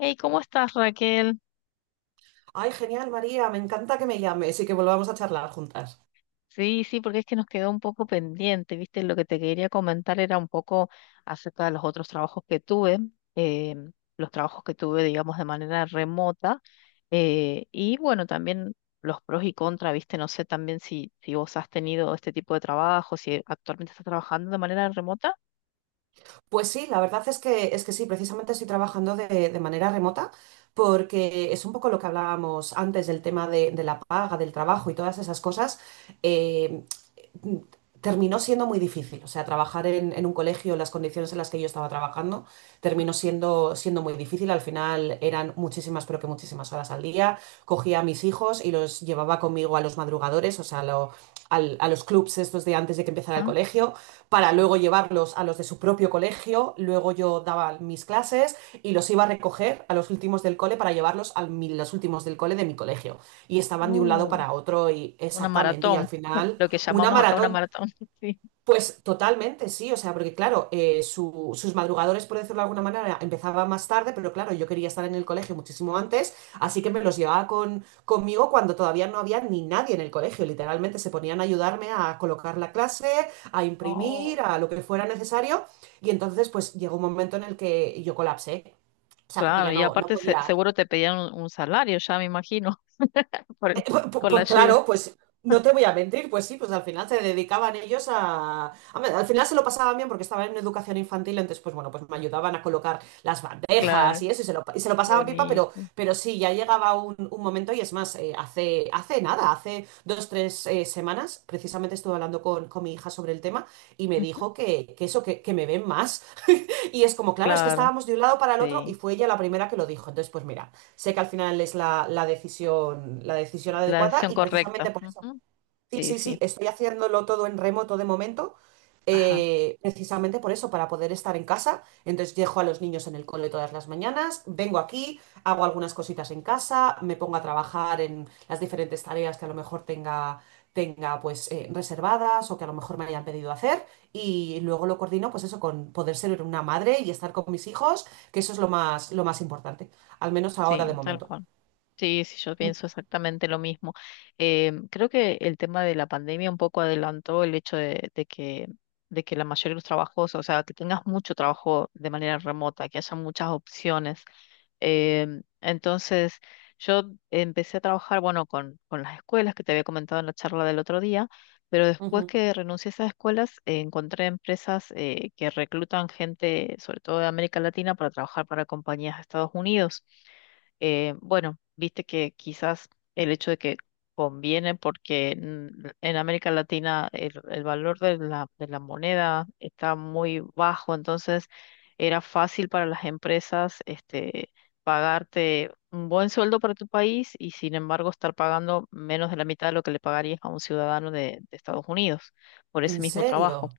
Hey, ¿cómo estás, Raquel? Ay, genial, María, me encanta que me llames y que volvamos a charlar juntas. Sí, sí, porque es que nos quedó un poco pendiente, ¿viste? Lo que te quería comentar era un poco acerca de los otros trabajos que tuve, eh, los trabajos que tuve, digamos, de manera remota, y bueno, también los pros y contras, ¿viste? No sé también si vos has tenido este tipo de trabajo, si actualmente estás trabajando de manera remota. Pues sí, la verdad es que sí, precisamente estoy trabajando de manera remota porque es un poco lo que hablábamos antes del tema de la paga, del trabajo y todas esas cosas. eh, mm, Terminó siendo muy difícil, o sea, trabajar en un colegio, las condiciones en las que yo estaba trabajando, terminó siendo muy difícil. Al final eran muchísimas, pero que muchísimas horas al día. Cogía a mis hijos y los llevaba conmigo a los madrugadores, o sea, a los clubs estos de antes de que empezara el Ah, colegio para sí. luego llevarlos a los de su propio colegio, luego yo daba mis clases y los iba a recoger a los últimos del cole para llevarlos a los últimos del cole de mi colegio. Y estaban de un lado No, para otro y una exactamente, y al maratón, final lo que una llamamos acá una maratón. maratón, sí. Pues totalmente, sí, o sea, porque claro, sus madrugadores, por decirlo de alguna manera, empezaban más tarde, pero claro, yo quería estar en el colegio muchísimo antes, así que me los llevaba conmigo cuando todavía no había ni nadie en el colegio, literalmente se ponían a ayudarme a colocar la clase, a imprimir, a lo que fuera necesario, y entonces pues llegó un momento en el que yo colapsé, o sea, porque Claro, ya y no, no aparte podía. seguro te pedían un salario, ya me imagino, por Pues, el- pues con la pues ayuda. claro, pues no te voy a mentir, pues sí, pues al final se dedicaban ellos a ver, al final se lo pasaban bien porque estaban en educación infantil, entonces pues bueno, pues me ayudaban a colocar las bandejas Claro, y eso, y se lo pasaban pipa, pero, bonito. pero sí, ya llegaba un momento y es más, hace nada, hace 2, 3 semanas, precisamente estuve hablando con mi hija sobre el tema y me Ujú. dijo que eso, que me ven más. Y es como, claro, es que Claro, estábamos de un lado para el otro y sí. fue ella la primera que lo dijo. Entonces, pues mira, sé que al final es la decisión La adecuada decisión y correcta. precisamente por eso. Ujú. Sí, Sí, sí, sí, sí. estoy haciéndolo todo en remoto de momento, Ajá, precisamente por eso, para poder estar en casa. Entonces dejo a los niños en el cole todas las mañanas, vengo aquí, hago algunas cositas en casa, me pongo a trabajar en las diferentes tareas que a lo mejor tenga, pues reservadas o que a lo mejor me hayan pedido hacer y luego lo coordino pues eso con poder ser una madre y estar con mis hijos, que eso es lo más importante, al menos ahora sí, de tal momento. cual. Sí, sí, yo Mm. pienso exactamente lo mismo. Creo que el tema de la pandemia un poco adelantó el hecho de que la mayoría de los trabajos, o sea, que tengas mucho trabajo de manera remota, que haya muchas opciones. Entonces, yo empecé a trabajar, bueno, con las escuelas que te había comentado en la charla del otro día, pero después Ujú. que renuncié a esas escuelas, encontré empresas que reclutan gente, sobre todo de América Latina, para trabajar para compañías de Estados Unidos. Bueno, viste que quizás el hecho de que conviene porque en América Latina el valor de de la moneda está muy bajo, entonces era fácil para las empresas este, pagarte un buen sueldo para tu país y sin embargo estar pagando menos de la mitad de lo que le pagarías a un ciudadano de Estados Unidos por ese ¿En mismo trabajo. serio?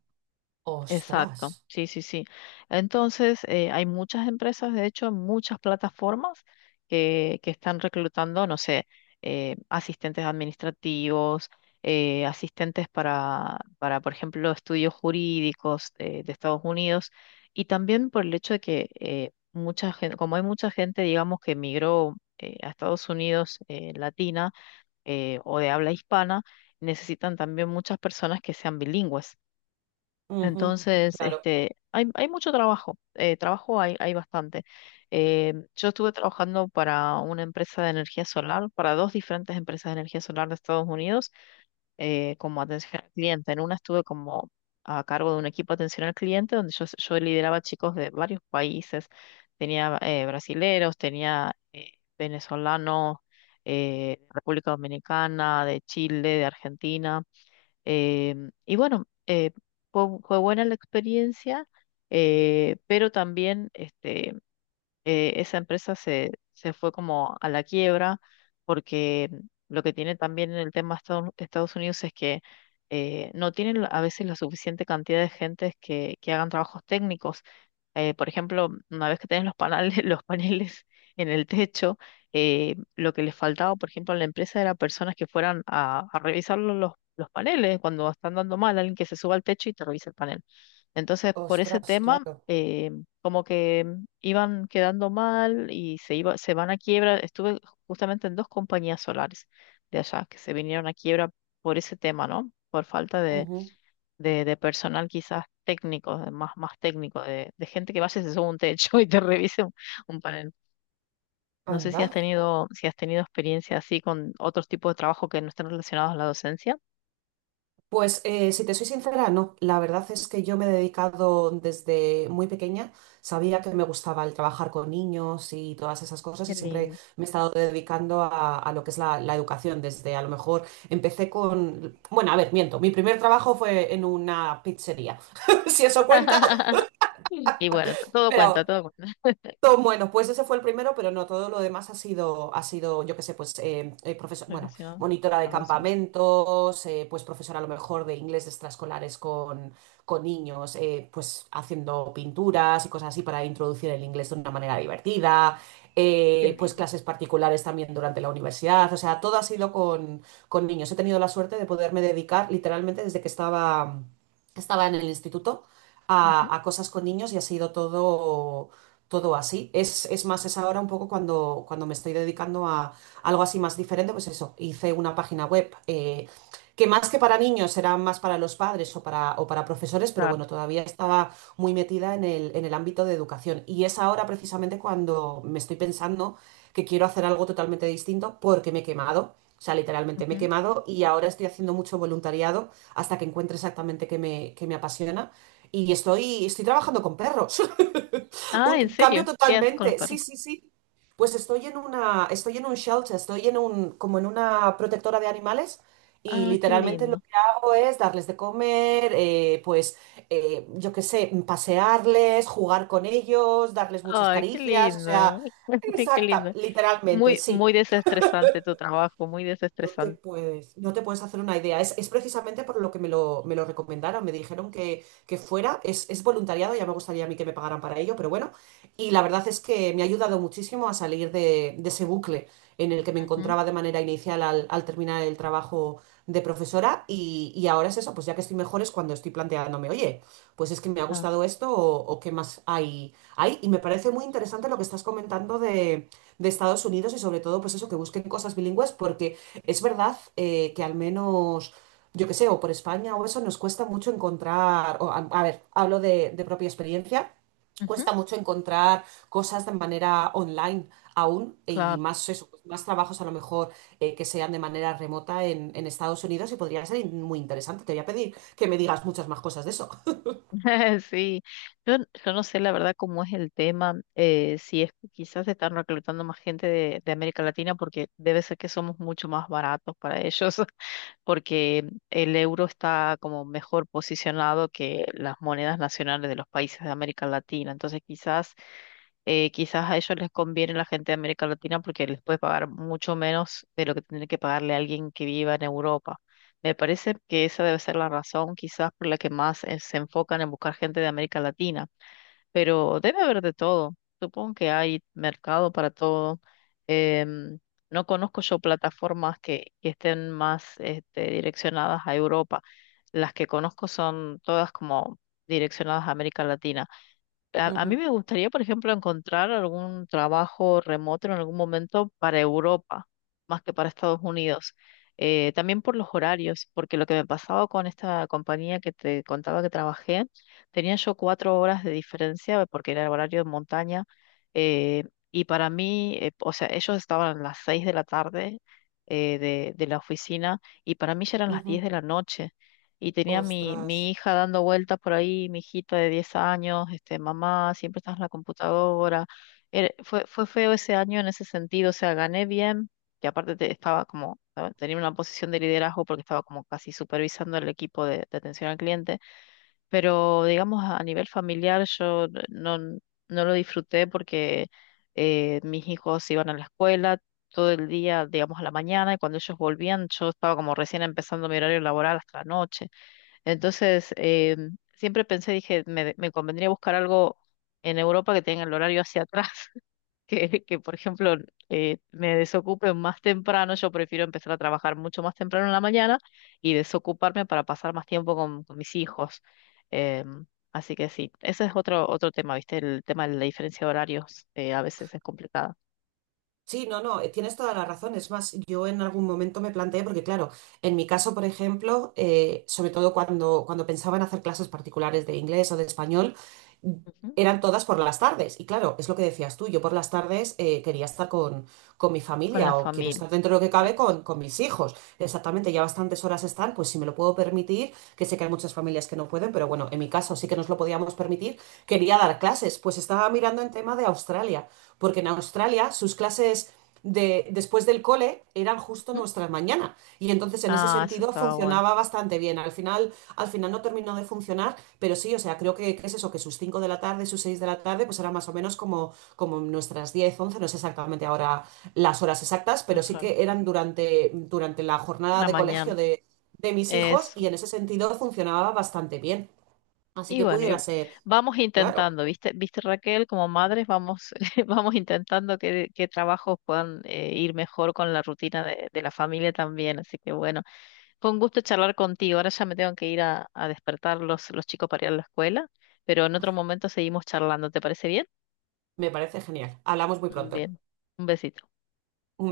Exacto, ¡Ostras! sí, sí, sí. Entonces, hay muchas empresas, de hecho, muchas plataformas que están reclutando, no sé, asistentes administrativos, asistentes para, por ejemplo, estudios jurídicos de Estados Unidos, y también por el hecho de que mucha gente, como hay mucha gente, digamos, que emigró a Estados Unidos latina o de habla hispana, necesitan también muchas personas que sean bilingües. Ujú. Entonces, Claro. este, hay mucho trabajo, trabajo hay, hay bastante. Yo estuve trabajando para una empresa de energía solar, para dos diferentes empresas de energía solar de Estados Unidos, como atención al cliente. En una estuve como a cargo de un equipo de atención al cliente, donde yo lideraba chicos de varios países. Tenía brasileros, tenía venezolanos, República Dominicana, de Chile, de Argentina. Y bueno, fue, fue buena la experiencia, pero también este, esa empresa se fue como a la quiebra porque lo que tiene también en el tema Estados Unidos es que no tienen a veces la suficiente cantidad de gentes que hagan trabajos técnicos. Por ejemplo, una vez que tenés los paneles, los paneles en el techo, lo que les faltaba, por ejemplo, a la empresa era personas que fueran a revisar los paneles cuando están dando mal, alguien que se suba al techo y te revise el panel. Entonces, por ese Ostras, tema, claro. Como que iban quedando mal y se iba, se van a quiebra. Estuve justamente en dos compañías solares de allá que se vinieron a quiebra por ese tema, ¿no? Por falta Ujú. De personal quizás técnico, de más, más técnico, de gente que vaya y se suba a un techo y te revise un panel. No sé si Anda. has tenido, si has tenido experiencia así con otros tipos de trabajo que no estén relacionados a la docencia. Pues si te soy sincera, no. La verdad es que yo me he dedicado desde muy pequeña. Sabía que me gustaba el trabajar con niños y todas esas cosas Qué y siempre lindo. me he estado dedicando a, lo que es la educación. Desde a lo mejor empecé con. Bueno, a ver, miento. Mi primer trabajo fue en una pizzería, si eso cuenta. Y bueno, Pero todo cuenta bueno, pues ese fue el primero, pero no, todo lo demás ha sido, yo qué sé, pues profesor, bueno, relacionado monitora de a la docencia. campamentos, pues profesora a lo mejor de inglés de extraescolares con niños, pues haciendo pinturas y cosas así para introducir el inglés de una manera divertida, Qué pues lindo. clases particulares también durante la universidad, o sea, todo ha sido con, niños. He tenido la suerte de poderme dedicar literalmente desde que estaba en el instituto Ujú. a, cosas con niños y ha sido todo así. Es más, es ahora un poco cuando me estoy dedicando a algo así más diferente, pues eso, hice una página web que más que para niños era más para los padres o para, profesores, pero Ah, bueno, todavía estaba muy metida en el ámbito de educación. Y es ahora precisamente cuando me estoy pensando que quiero hacer algo totalmente distinto porque me he quemado. O sea, literalmente me he ujú. quemado y ahora estoy haciendo mucho voluntariado hasta que encuentre exactamente qué me apasiona. Y estoy trabajando con perros. Ah, ¿en Un serio? cambio ¿Qué haces con los totalmente. Sí, perros? sí, sí. Pues estoy en una, estoy en un shelter, estoy en un, como en una protectora de animales y Ah, qué literalmente lo lindo. que hago es darles de comer, pues yo qué sé, pasearles, jugar con ellos, darles muchas Ay, qué caricias, o lindo. sea, Ay, qué exacta, lindo. literalmente, Muy, sí. muy desestresante tu trabajo, muy No te desestresante. puedes, no te puedes hacer una idea. Es precisamente por lo que me lo recomendaron. Me dijeron que fuera, es voluntariado, ya me gustaría a mí que me pagaran para ello, pero bueno. Y la verdad es que me ha ayudado muchísimo a salir de ese bucle en el que me Ujú. encontraba de manera inicial al terminar el trabajo de profesora. Y ahora es eso, pues ya que estoy mejor es cuando estoy planteándome, oye, pues es que me ha Claro, gustado esto o qué más hay. Y me parece muy interesante lo que estás comentando de Estados Unidos y sobre todo pues eso, que busquen cosas bilingües porque es verdad que al menos, yo que sé, o por España o eso, nos cuesta mucho encontrar, o, a ver, hablo de propia experiencia, ujú. cuesta mucho encontrar cosas de manera online aún, y Claro. más eso, pues, más trabajos a lo mejor que sean de manera remota en, Estados Unidos y podría ser muy interesante. Te voy a pedir que me digas muchas más cosas de eso. Sí. Yo, yo no sé la verdad cómo es el tema, si es que quizás están reclutando más gente de América Latina, porque debe ser que somos mucho más baratos para ellos. Porque el euro está como mejor posicionado que las monedas nacionales de los países de América Latina. Entonces quizás, quizás a ellos les conviene la gente de América Latina porque les puede pagar mucho menos de lo que tendría que pagarle a alguien que viva en Europa. Me parece que esa debe ser la razón quizás por la que más se enfocan en buscar gente de América Latina, pero debe haber de todo. Supongo que hay mercado para todo. Em, no conozco yo plataformas que estén más este, direccionadas a Europa. Las que conozco son todas como direccionadas a América Latina. A mí Ujú, me gustaría, por ejemplo, encontrar algún trabajo remoto en algún momento para Europa, más que para Estados Unidos. También por los horarios, porque lo que me pasaba con esta compañía que te contaba que trabajé, tenía yo 4 horas de diferencia porque era el horario de montaña. eh, y para mí, o sea, ellos estaban a las 6 de la tarde de la oficina y para mí ya eran las ujú. 10 de la noche y tenía Ostras. mi hija dando vueltas por ahí, mi hijita de 10 años, este, mamá, siempre estás en la computadora. Fue, fue feo ese año en ese sentido, o sea, gané bien, y aparte estaba como, ah, tenía una posición de liderazgo porque estaba como casi supervisando el equipo de atención al cliente, pero digamos a nivel familiar yo no lo disfruté porque mis hijos iban a la escuela todo el día, digamos, a la mañana, y cuando ellos volvían, yo estaba como recién empezando mi horario laboral hasta la noche. Entonces, siempre pensé, dije, me convendría buscar algo en Europa que tenga el horario hacia atrás, que por ejemplo, me desocupe más temprano. Yo prefiero empezar a trabajar mucho más temprano en la mañana y desocuparme para pasar más tiempo con mis hijos. Em, Así que sí, ese es otro, otro tema, ¿viste? El tema de la diferencia de horarios a veces es complicada. Sí, no, no, tienes toda la razón. Es más, yo en algún momento me planteé, porque claro, en mi caso, por ejemplo, sobre todo cuando pensaba en hacer clases particulares de inglés o de español, mm, Ujú. eran todas por las tardes. Y claro, es lo que decías tú, yo por las tardes quería estar con, mi Con la familia o quiero familia. estar dentro de lo que cabe Exacto. con mis hijos. Exactamente, ya bastantes horas están, pues si me lo puedo permitir, que sé que hay muchas familias que no pueden, pero bueno, en mi caso sí que nos lo podíamos permitir, quería dar clases. Pues estaba mirando en tema de Australia porque en Australia sus clases después del cole eran justo Ujú. nuestras mañanas y entonces en ese Ah, eso sentido estaba bueno. funcionaba bastante bien. Al final no terminó de funcionar, pero sí, o sea, creo que es eso, que sus 5 de la tarde, sus 6 de la tarde, pues eran más o menos como nuestras 10 11 no sé exactamente ahora las horas exactas, pero sí Eso, era que eran durante la jornada la de mañana. colegio de mis hijos Es. y en ese sentido funcionaba bastante bien. Así Y que bueno, y pudiera ser, vamos claro, intentando, ¿viste? ¿Viste, Raquel? Como madres vamos, vamos intentando que trabajos puedan ir mejor con la rutina de la familia también. Así que bueno, fue un gusto charlar contigo. Ahora ya me tengo que ir a despertar los chicos para ir a la escuela, pero en otro momento seguimos charlando. ¿Te parece bien? me parece genial. Hablamos muy pronto. Bien, un besito. Un